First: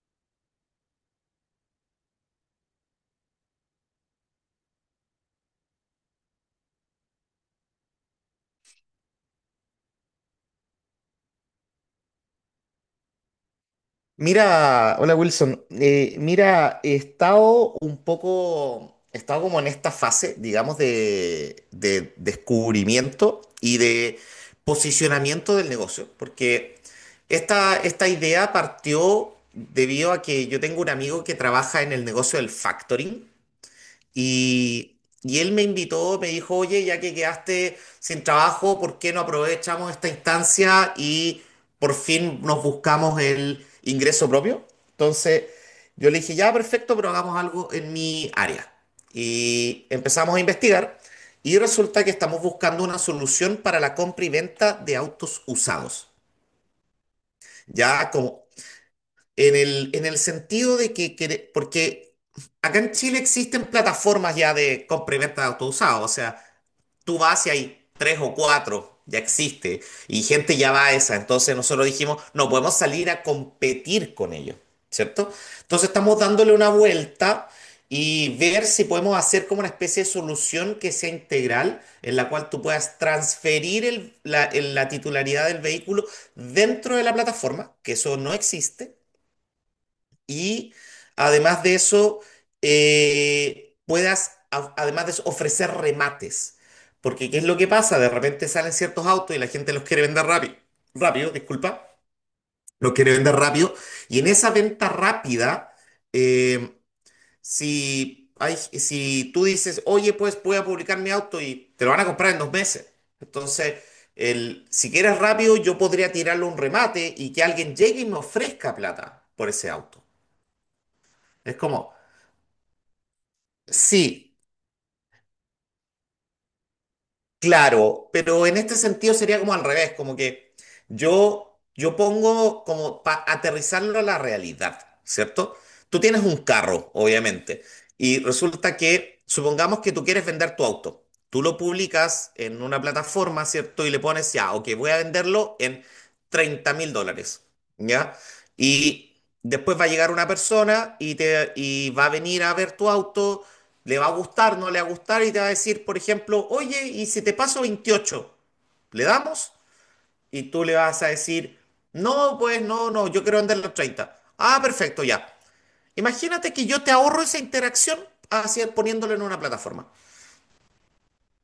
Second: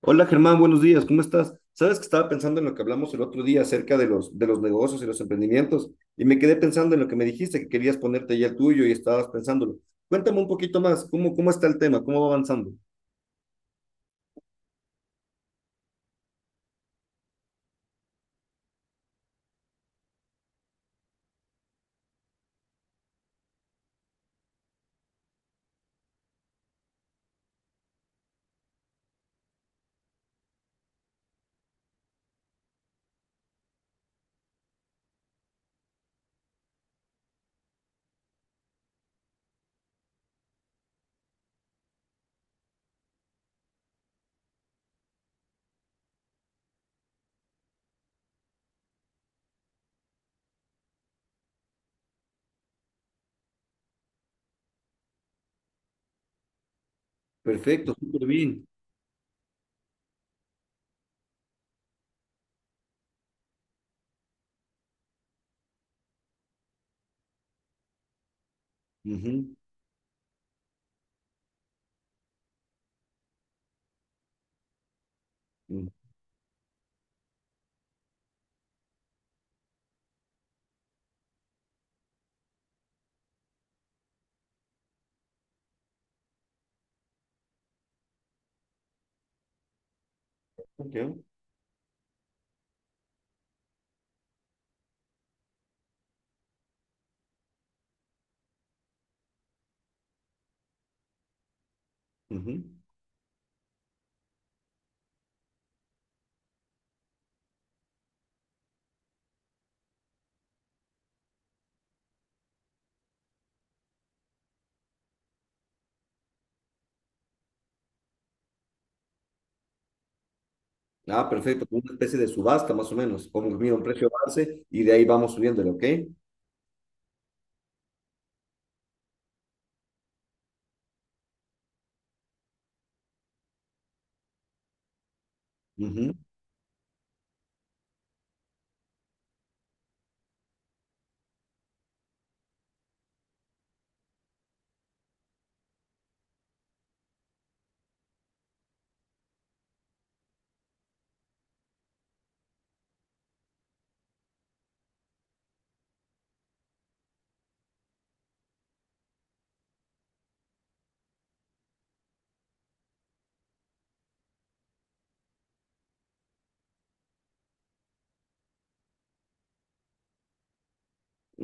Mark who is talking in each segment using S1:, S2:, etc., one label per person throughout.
S1: Hola Germán, buenos días, ¿cómo estás? Sabes que estaba pensando en lo que hablamos el otro día acerca de los negocios y los emprendimientos, y me quedé pensando en lo que me dijiste, que querías ponerte ya el tuyo y estabas pensándolo. Cuéntame un poquito más. ¿Cómo está el tema? ¿Cómo va avanzando?
S2: Mira, hola Wilson. He estado como en esta fase, digamos, de descubrimiento y de posicionamiento del negocio, porque esta idea partió debido a que yo tengo un amigo que trabaja en el negocio del factoring y, y él me invitó, me dijo, oye, ya que quedaste sin trabajo, ¿por qué no aprovechamos esta instancia y por fin nos buscamos el ingreso propio? Entonces yo le dije, ya, perfecto, pero hagamos algo en mi área. Y empezamos a investigar y resulta que estamos buscando una solución para la compra y venta de autos usados.
S1: Perfecto,
S2: Ya
S1: súper
S2: como
S1: bien.
S2: en el sentido de que, porque acá en Chile existen plataformas ya de compra y venta de autos usados, o sea, tú vas y hay tres o cuatro, ya
S1: Ujú,
S2: existe, y gente ya va a esa, entonces nosotros dijimos, no podemos salir a competir con ellos, ¿cierto?
S1: mm,
S2: Entonces estamos dándole una vuelta y ver si podemos hacer como una especie de solución que sea integral, en la cual tú puedas transferir la titularidad del vehículo dentro de la plataforma, que eso no existe y
S1: ok,
S2: además de eso, puedas, además de eso, ofrecer remates. Porque, ¿qué es lo que pasa? De repente salen ciertos autos y la gente los quiere vender rápido. Rápido, disculpa.
S1: ujú.
S2: Los quiere vender rápido. Y en esa venta rápida, eh, si tú dices, oye, pues voy a publicar mi auto y te lo van a comprar en 2 meses. Entonces, si quieres rápido, yo podría tirarle un remate y que alguien llegue y me ofrezca plata por ese auto.
S1: Ah,
S2: Es
S1: perfecto, como
S2: como,
S1: una especie de subasta más o menos, como mira un precio
S2: Sí,
S1: base y de ahí vamos subiéndolo, ¿ok?
S2: claro, pero en este sentido sería como al revés, como que yo pongo como para aterrizarlo a la realidad, ¿cierto? Tú
S1: Ujú.
S2: tienes un carro, obviamente, y resulta que, supongamos que tú quieres vender tu auto, tú lo publicas en una plataforma, ¿cierto? Y le pones, ya, ok, voy a venderlo en US$30.000, ¿ya? Después va a llegar una persona y va a venir a ver tu auto, le va a gustar, no le va a gustar y te va a decir, por ejemplo, oye, ¿y si te paso 28, ¿le damos? Y tú le vas a decir, no, pues no, no, yo quiero vender los 30. Ah, perfecto, ya. Imagínate que yo te ahorro esa interacción hacia, poniéndolo en una plataforma.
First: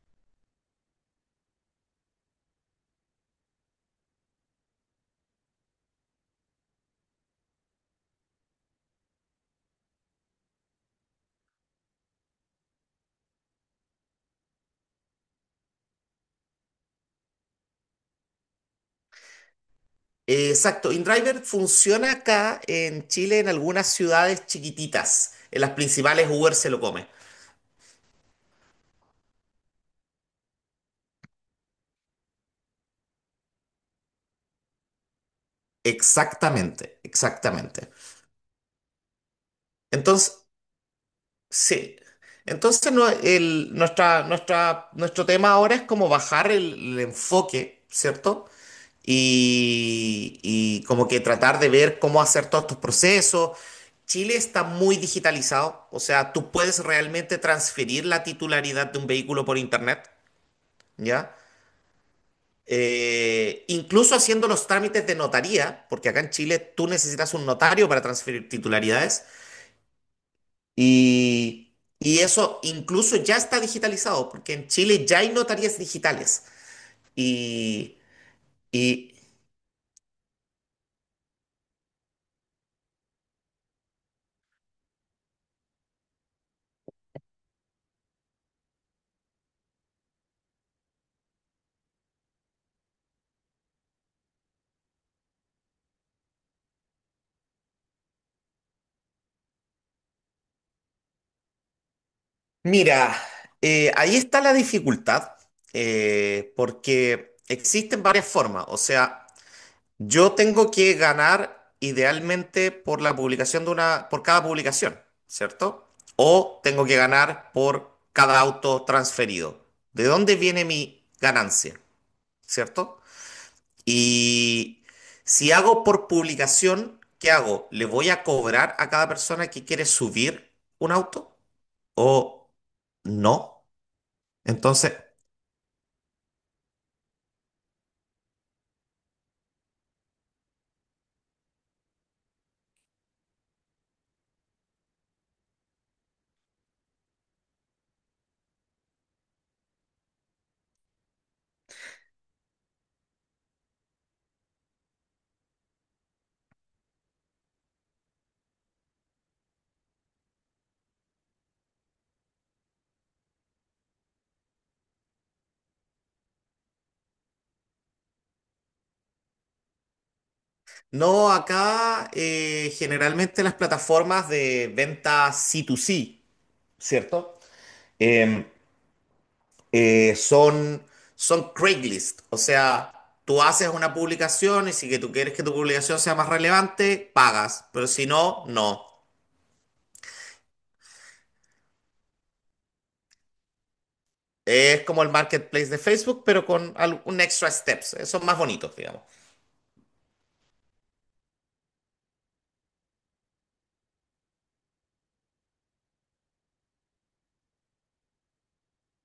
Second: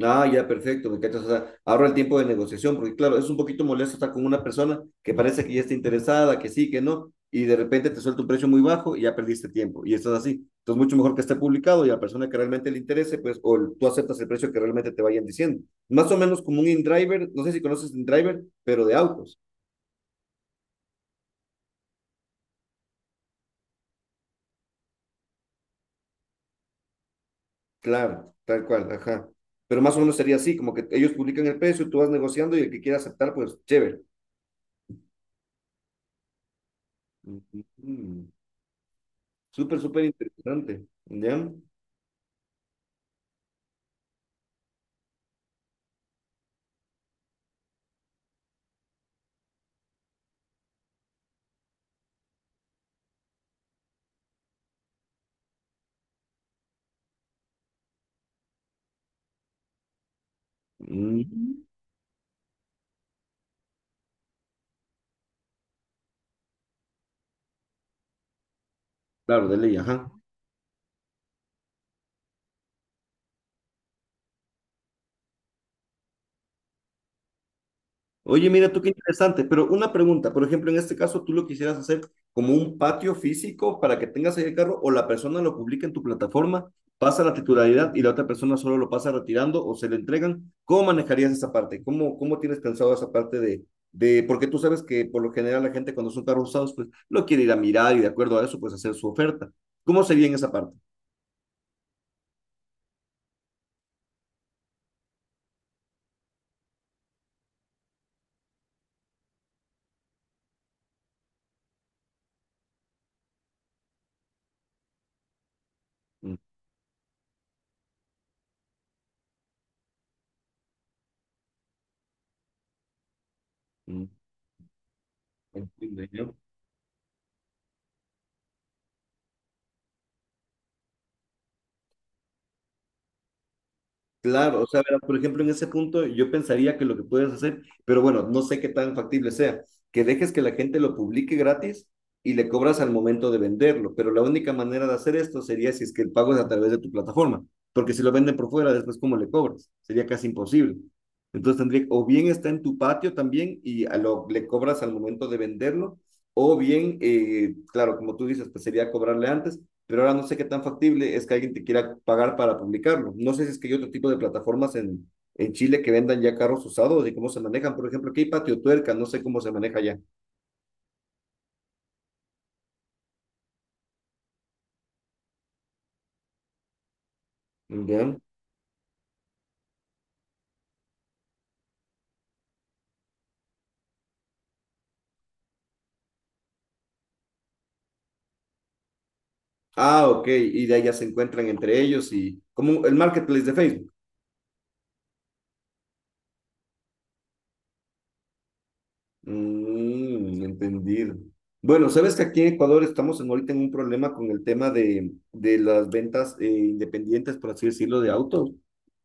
S1: Ah, ya, perfecto, me cachas. O sea, ahorra el tiempo de negociación, porque claro, es un poquito molesto estar con una persona que parece que ya está interesada, que sí, que no, y de repente te suelta un precio muy bajo y ya perdiste tiempo. Y esto es así. Entonces, mucho mejor que esté publicado y a la persona que realmente le interese, pues, tú aceptas el precio que realmente te vayan diciendo. Más o menos como un InDriver, no sé si conoces InDriver, pero de autos.
S2: Exacto, InDriver funciona acá en Chile en algunas ciudades chiquititas. En las principales Uber se lo come.
S1: Claro, tal cual, ajá. Pero más o menos sería así, como que ellos publican el precio, tú vas negociando y el que quiera aceptar, pues, chévere.
S2: Exactamente, exactamente.
S1: Ujú. Súper, súper
S2: Entonces,
S1: interesante. ¿Ya?
S2: sí. Entonces, no, nuestro tema ahora es como bajar el enfoque, ¿cierto? Y como que tratar de ver cómo hacer todos estos procesos. Chile está muy digitalizado, o sea, tú puedes realmente transferir la titularidad de un vehículo por internet, ¿ya?
S1: Mm,
S2: Incluso haciendo los trámites de notaría, porque acá en Chile tú necesitas un notario para transferir titularidades.
S1: claro, de ley, ajá.
S2: Y eso incluso ya está digitalizado, porque en Chile ya hay notarías digitales. Y,
S1: Oye, mira tú qué
S2: y
S1: interesante, pero una pregunta, por ejemplo, en este caso, ¿tú lo quisieras hacer como un patio físico para que tengas ahí el carro, o la persona lo publica en tu plataforma, pasa la titularidad y la otra persona solo lo pasa retirando o se le entregan? ¿Cómo manejarías esa parte? ¿Cómo tienes pensado esa parte porque tú sabes que por lo general la gente, cuando son carros usados, pues lo quiere ir a mirar y de acuerdo a eso, pues hacer su oferta. ¿Cómo sería en esa parte?
S2: mira, ahí está la dificultad, porque existen varias formas. O sea, yo tengo que ganar idealmente por la publicación de una, por cada publicación, ¿cierto?
S1: Mm,
S2: O tengo que ganar por cada auto transferido. ¿De dónde viene mi ganancia? ¿Cierto?
S1: mm,
S2: Y si hago por
S1: entiendo.
S2: publicación, ¿qué hago? ¿Le voy a cobrar a cada persona que quiere subir un auto? ¿O no?
S1: Claro, o sea,
S2: Entonces,
S1: verás, por ejemplo, en ese punto yo pensaría que lo que puedes hacer, pero bueno, no sé qué tan factible sea, que dejes que la gente lo publique gratis y le cobras al momento de venderlo, pero la única manera de hacer esto sería si es que el pago es a través de tu plataforma, porque si lo venden por fuera, después ¿cómo le cobras? Sería casi imposible. Entonces tendría, o bien está en tu patio también y a lo, le cobras al momento de venderlo, o bien, claro, como tú dices, pues sería cobrarle antes, pero ahora no sé qué tan factible es que alguien te quiera pagar para publicarlo. No sé si es que hay otro tipo de plataformas en Chile que vendan ya carros usados y cómo se manejan. Por ejemplo, aquí hay Patio Tuerca, no sé cómo se maneja ya.
S2: no, acá generalmente las plataformas de venta C2C, ¿cierto?
S1: ¿Ya?
S2: Em, eh, son, son Craigslist, o sea... Tú haces una publicación y si que tú quieres que tu publicación sea más relevante, pagas, pero si no, no.
S1: Ah, ok, y de ahí ya se encuentran entre ellos, y como el marketplace de Facebook.
S2: Es como el marketplace de Facebook, pero con un extra steps. Son más bonitos, digamos.
S1: Mm, entendido. Bueno, sabes que aquí en Ecuador estamos ahorita en un problema con el tema de las ventas independientes, por así decirlo, de autos,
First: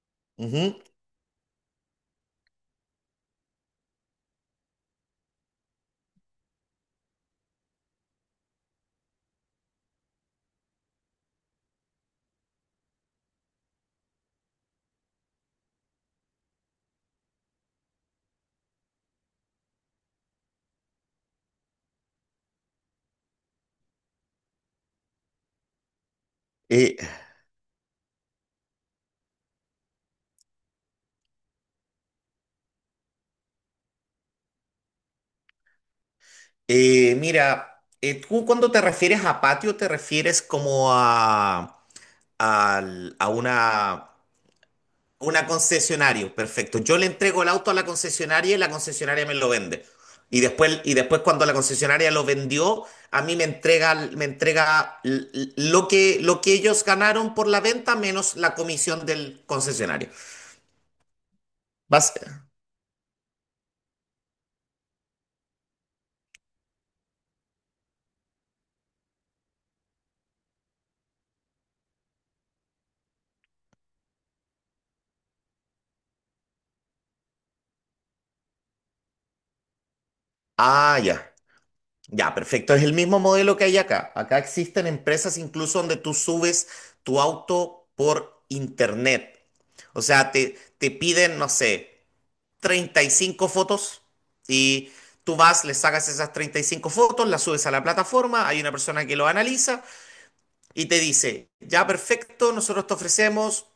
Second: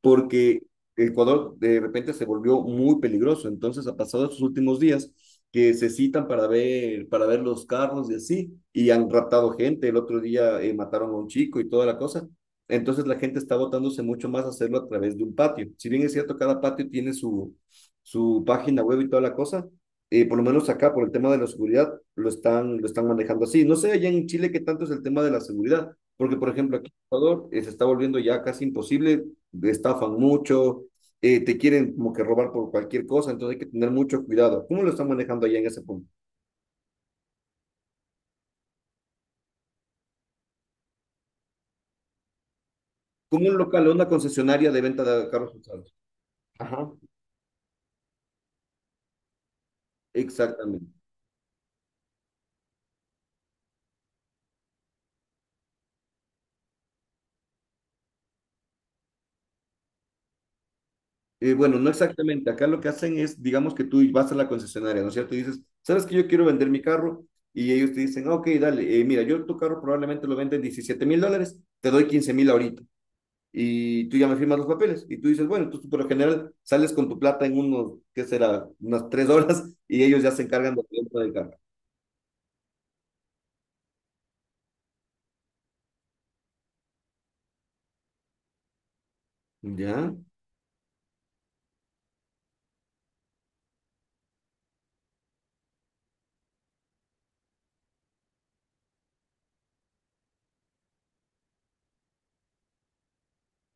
S1: porque
S2: Ujú.
S1: Ecuador de repente se volvió muy peligroso. Entonces ha pasado estos últimos días que se citan para ver los carros y así, y han raptado gente. El otro día mataron a un chico y toda la cosa. Entonces la gente está botándose mucho más a hacerlo a través de un patio. Si bien es cierto, cada patio tiene su, su página web y toda la cosa, por lo menos acá, por el tema de la seguridad, lo están manejando así. No sé allá en Chile qué tanto es el tema de la seguridad, porque por ejemplo aquí
S2: Eh,
S1: en Ecuador se está volviendo ya casi imposible, estafan mucho, te quieren como que robar por cualquier cosa, entonces hay que tener mucho cuidado. ¿Cómo lo están manejando allá en ese punto?
S2: tú cuando te refieres a patio, te refieres como a, al- a
S1: Como un local, una
S2: una,
S1: concesionaria de venta de
S2: una
S1: carros usados.
S2: concesionaria. Perfecto.
S1: Ajá.
S2: Yo le entrego el auto a la concesionaria y la concesionaria me lo vende. Y después,
S1: Exactamente.
S2: y después cuando la concesionaria lo vendió, a mí me entrega lo que ellos ganaron por la venta menos la comisión del concesionario.
S1: Bueno, no
S2: Bas-
S1: exactamente. Acá lo que hacen es, digamos que tú vas a la concesionaria, ¿no es cierto? Y dices, ¿sabes que yo quiero vender mi carro? Y ellos te dicen, "Ah, ok, dale, mira, yo tu carro probablemente lo venden 17 mil dólares, te doy 15 mil ahorita. Y tú ya me firmas los papeles." Y tú dices, bueno, tú por lo general sales con tu plata en unos, ¿qué será? Unas 3 horas y ellos ya se encargan de
S2: Ah,
S1: la venta del
S2: ya.
S1: carro.
S2: Ya, perfecto. Es el mismo modelo que hay acá. Acá existen empresas incluso donde tú subes tu auto por internet. O
S1: Ya.
S2: sea, te piden, no sé, 35 fotos y tú vas, le sacas esas 35 fotos, las subes a la plataforma, hay una persona que lo analiza y te dice, ya, perfecto, nosotros te ofrecemos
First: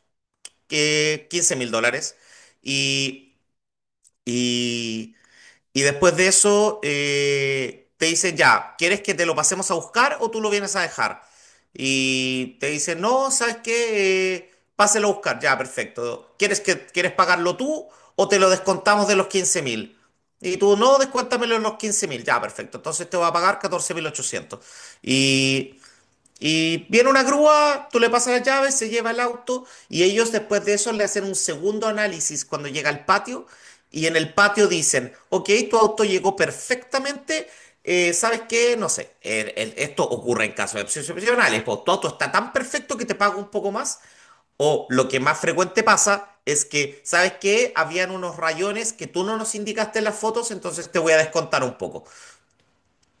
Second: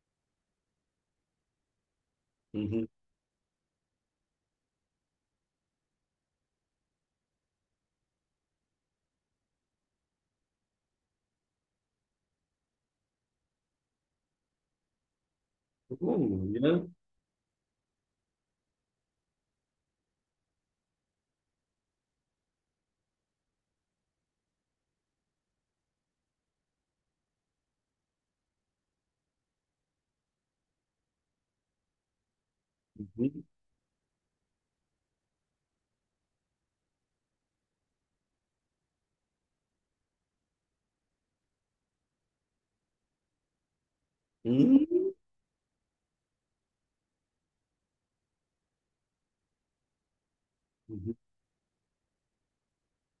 S2: que US$15.000
S1: Ujú.
S2: y, y y después de eso te dicen, ya, ¿quieres que te lo pasemos a buscar o tú lo vienes a dejar? Y te dicen, no, ¿sabes qué? Páselo a buscar, ya,
S1: Oh,
S2: perfecto. ¿Quieres
S1: ya.
S2: que, quieres pagarlo tú o te lo descontamos de los 15.000? Y tú, no, descuéntamelo en los 15.000, ya, perfecto. Entonces te va a pagar 14.800. Y viene una grúa, tú le pasas las llaves, se lleva el auto y ellos después de eso le hacen un segundo análisis cuando llega al
S1: Ujú.
S2: patio y en el patio dicen, ok, tu auto llegó perfectamente, ¿sabes qué? No sé, esto ocurre en casos excepcionales, pues tu auto está tan perfecto que te pago un poco más, o lo
S1: Mm.
S2: que más frecuente pasa es que, ¿sabes qué? Habían unos rayones que tú no nos indicaste en las fotos, entonces te voy
S1: Ujú.
S2: a descontar un poco.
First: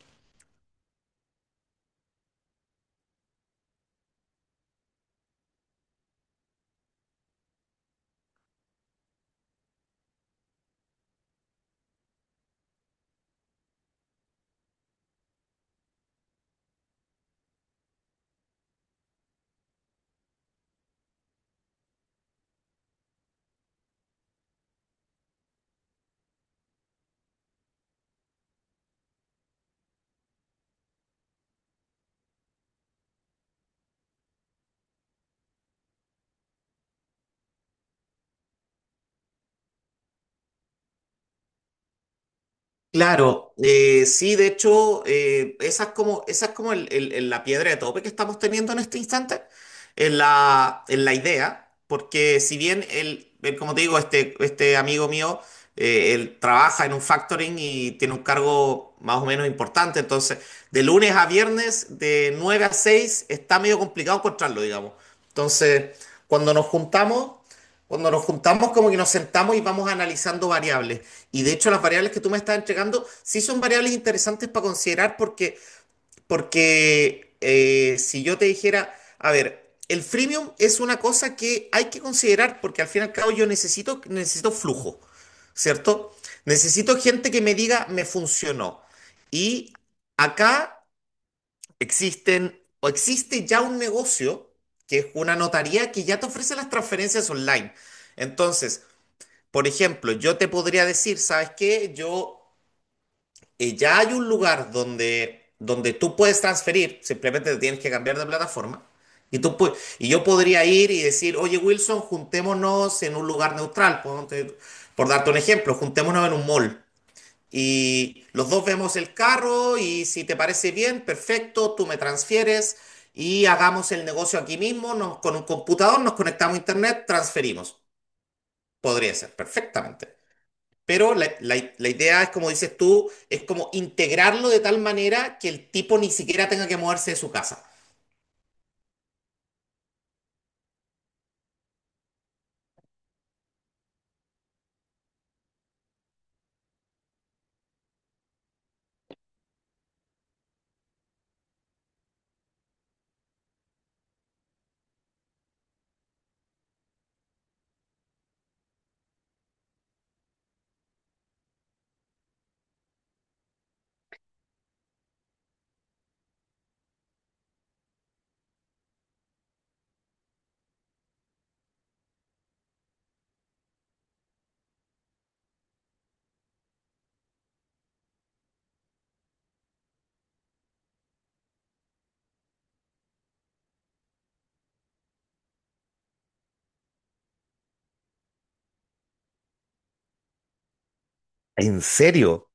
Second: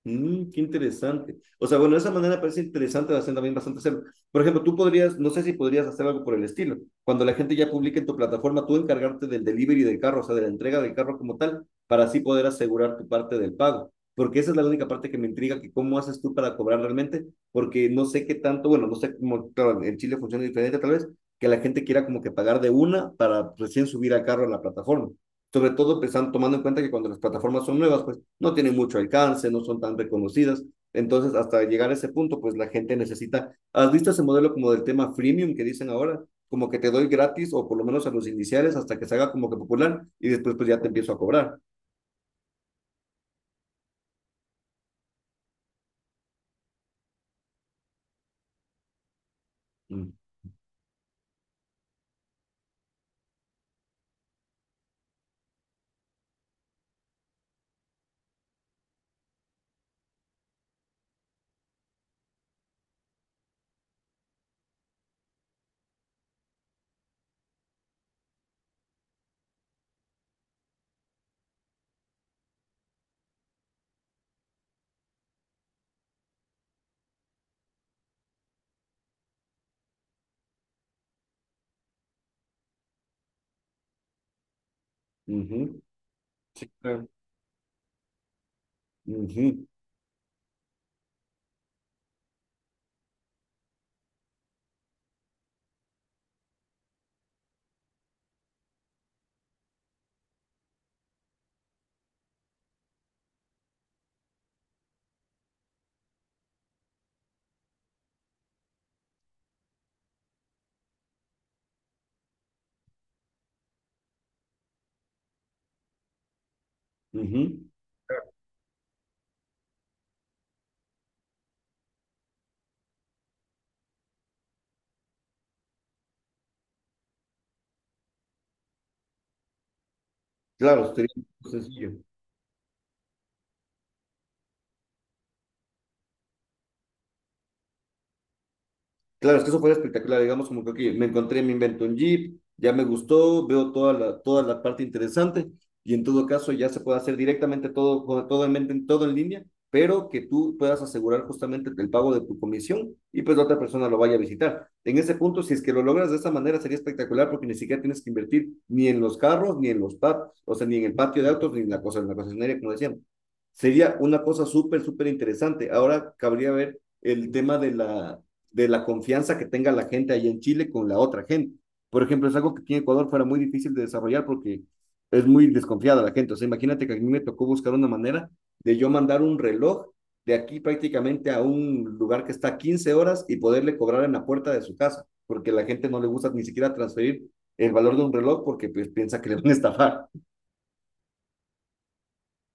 S1: Mm, qué interesante. O sea, bueno, de esa manera parece interesante hacer también bastante hacerlo. Por ejemplo, tú podrías, no sé si podrías hacer algo por el estilo. Cuando la gente ya publique en tu plataforma, tú encargarte del delivery del carro, o sea, de la entrega del carro como tal, para así poder asegurar tu parte del pago. Porque esa es la única parte que me intriga, que cómo haces tú para cobrar realmente, porque no sé qué tanto, bueno, no sé cómo, claro, en Chile funciona diferente tal vez, que la gente quiera como que pagar de una para recién subir al carro en la plataforma. Sobre todo pensando, tomando en cuenta que cuando las plataformas son nuevas, pues no tienen mucho alcance, no son tan reconocidas. Entonces, hasta llegar a ese punto, pues la gente necesita, ¿has visto ese modelo como del tema freemium que dicen ahora? Como que te doy gratis, o por lo menos a los iniciales, hasta que se haga como que popular, y después pues ya te empiezo a cobrar.
S2: Claro, sí, de hecho, esa es como la piedra de tope que estamos teniendo en este instante,
S1: Mm.
S2: en la idea, porque si bien él, como te digo, este amigo mío, él trabaja en un factoring y tiene un cargo más o menos importante, entonces, de lunes a viernes, de 9 a 6 está medio complicado encontrarlo, digamos. Entonces, cuando nos juntamos... Cuando nos juntamos, como que nos sentamos y vamos analizando variables. Y de hecho, las variables que tú me estás entregando sí son variables interesantes para considerar porque, porque si yo te dijera, a ver, el freemium es una cosa que hay que considerar porque al fin y al cabo yo necesito flujo,
S1: Ujú.
S2: ¿cierto?
S1: Sí,
S2: Necesito
S1: claro.
S2: gente que me diga, me funcionó.
S1: Ujú,
S2: Y acá existen, o existe ya un negocio, que es una notaría que ya te ofrece las transferencias online. Entonces, por ejemplo, yo te podría decir, ¿sabes qué? Yo, ya hay un lugar donde tú puedes transferir, simplemente te tienes que cambiar de plataforma. Y, y yo podría ir y decir, oye Wilson, juntémonos en un lugar neutral. Por darte un ejemplo, juntémonos en un mall.
S1: ujú.
S2: Y los dos vemos el carro y si te parece bien, perfecto, tú me transfieres y hagamos el negocio aquí mismo, con un computador, nos conectamos a internet, transferimos. Podría ser perfectamente.
S1: Claro, sería
S2: Pero la
S1: sencillo.
S2: idea es, como dices tú, es como integrarlo de tal manera que el tipo ni siquiera tenga que moverse de su casa.
S1: Claro, es que eso fue espectacular, digamos, como que ok, me encontré, me invento un Jeep, ya me gustó, veo toda la parte interesante, y en todo caso ya se puede hacer directamente todo, todo en mente, todo en línea, pero que tú puedas asegurar justamente el pago de tu comisión y pues la otra persona lo vaya a visitar. En ese punto, si es que lo logras de esa manera, sería espectacular porque ni siquiera tienes que invertir ni en los carros, ni en los pubs, o sea, ni en el patio de autos, ni en la cosa, en la concesionaria, como decíamos. Sería una cosa súper, súper interesante. Ahora cabría ver el tema de la confianza que tenga la gente allá en Chile con la otra gente. Por ejemplo, es algo que aquí en Ecuador fuera muy difícil de desarrollar porque es muy desconfiada la gente. O sea, imagínate que a mí me tocó buscar una manera de yo mandar un reloj de aquí prácticamente a un lugar que está 15 horas, y poderle cobrar en la puerta de su casa, porque la gente no le gusta ni siquiera transferir el valor de un reloj porque pues, piensa que le van a estafar.
S2: ¿En serio?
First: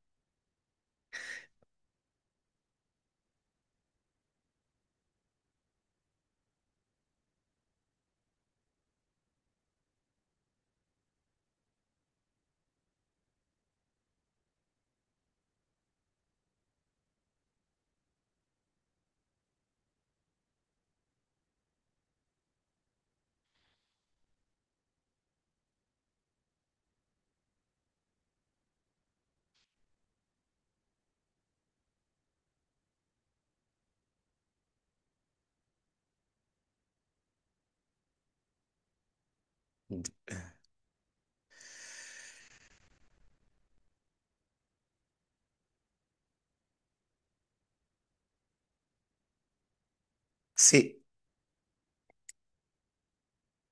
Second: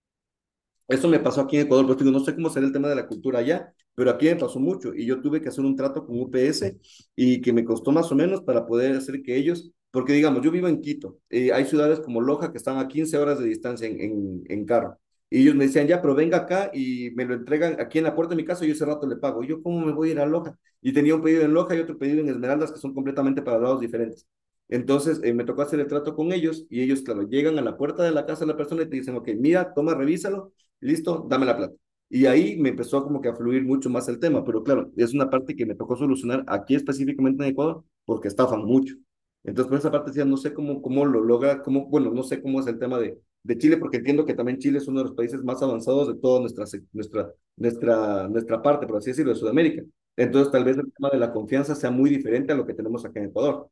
S1: Eso me pasó aquí en Ecuador, pues digo, no sé cómo será el tema de la cultura allá, pero aquí me pasó mucho y yo tuve que hacer un trato con UPS, y que me costó más o menos para poder hacer que ellos, porque digamos, yo vivo en Quito, hay ciudades como Loja que están a 15 horas de distancia en carro. Y ellos me decían, ya, pero venga acá y me lo entregan aquí en la puerta de mi casa, y yo ese rato le pago. Y yo, ¿cómo me voy a ir a Loja? Y tenía un pedido en Loja y otro pedido en Esmeraldas, que son completamente para lados diferentes. Entonces, me tocó hacer el trato con ellos, y ellos, claro, llegan a la puerta de la casa de la persona y te dicen, ok, mira, toma, revísalo, listo, dame la plata. Y ahí me empezó como que a fluir mucho más el tema, pero claro, es una parte que me tocó solucionar aquí específicamente en Ecuador porque estafan mucho. Entonces, por esa parte decía, no sé cómo, cómo lo logra, cómo, bueno, no sé cómo es el tema de Chile, porque entiendo que también Chile es uno de los países más avanzados de toda nuestra, nuestra parte, por así decirlo, de Sudamérica. Entonces, tal vez el
S2: Sí.
S1: tema de la confianza sea muy diferente a lo que tenemos acá en Ecuador.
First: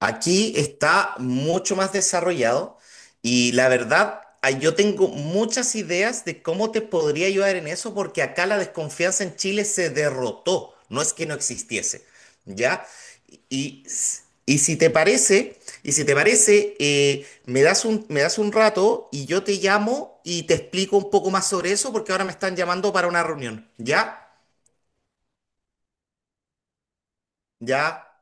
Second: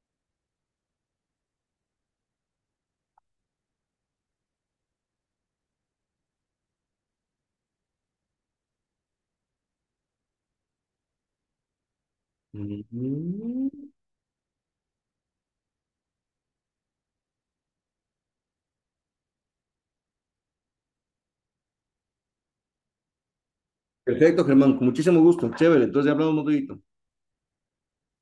S2: Aquí está mucho más desarrollado y la verdad, yo tengo muchas ideas de cómo te podría ayudar en eso porque acá la desconfianza en Chile se derrotó, no es que no existiese, ¿ya?
S1: Mm-hmm.
S2: Y, s- y si te parece, y si te parece, me das un rato y yo te llamo y te explico un poco más sobre eso porque ahora me están llamando para una reunión, ¿ya?
S1: Perfecto, Germán, con muchísimo gusto, chévere, entonces ya hablamos un poquito.
S2: ¿Ya?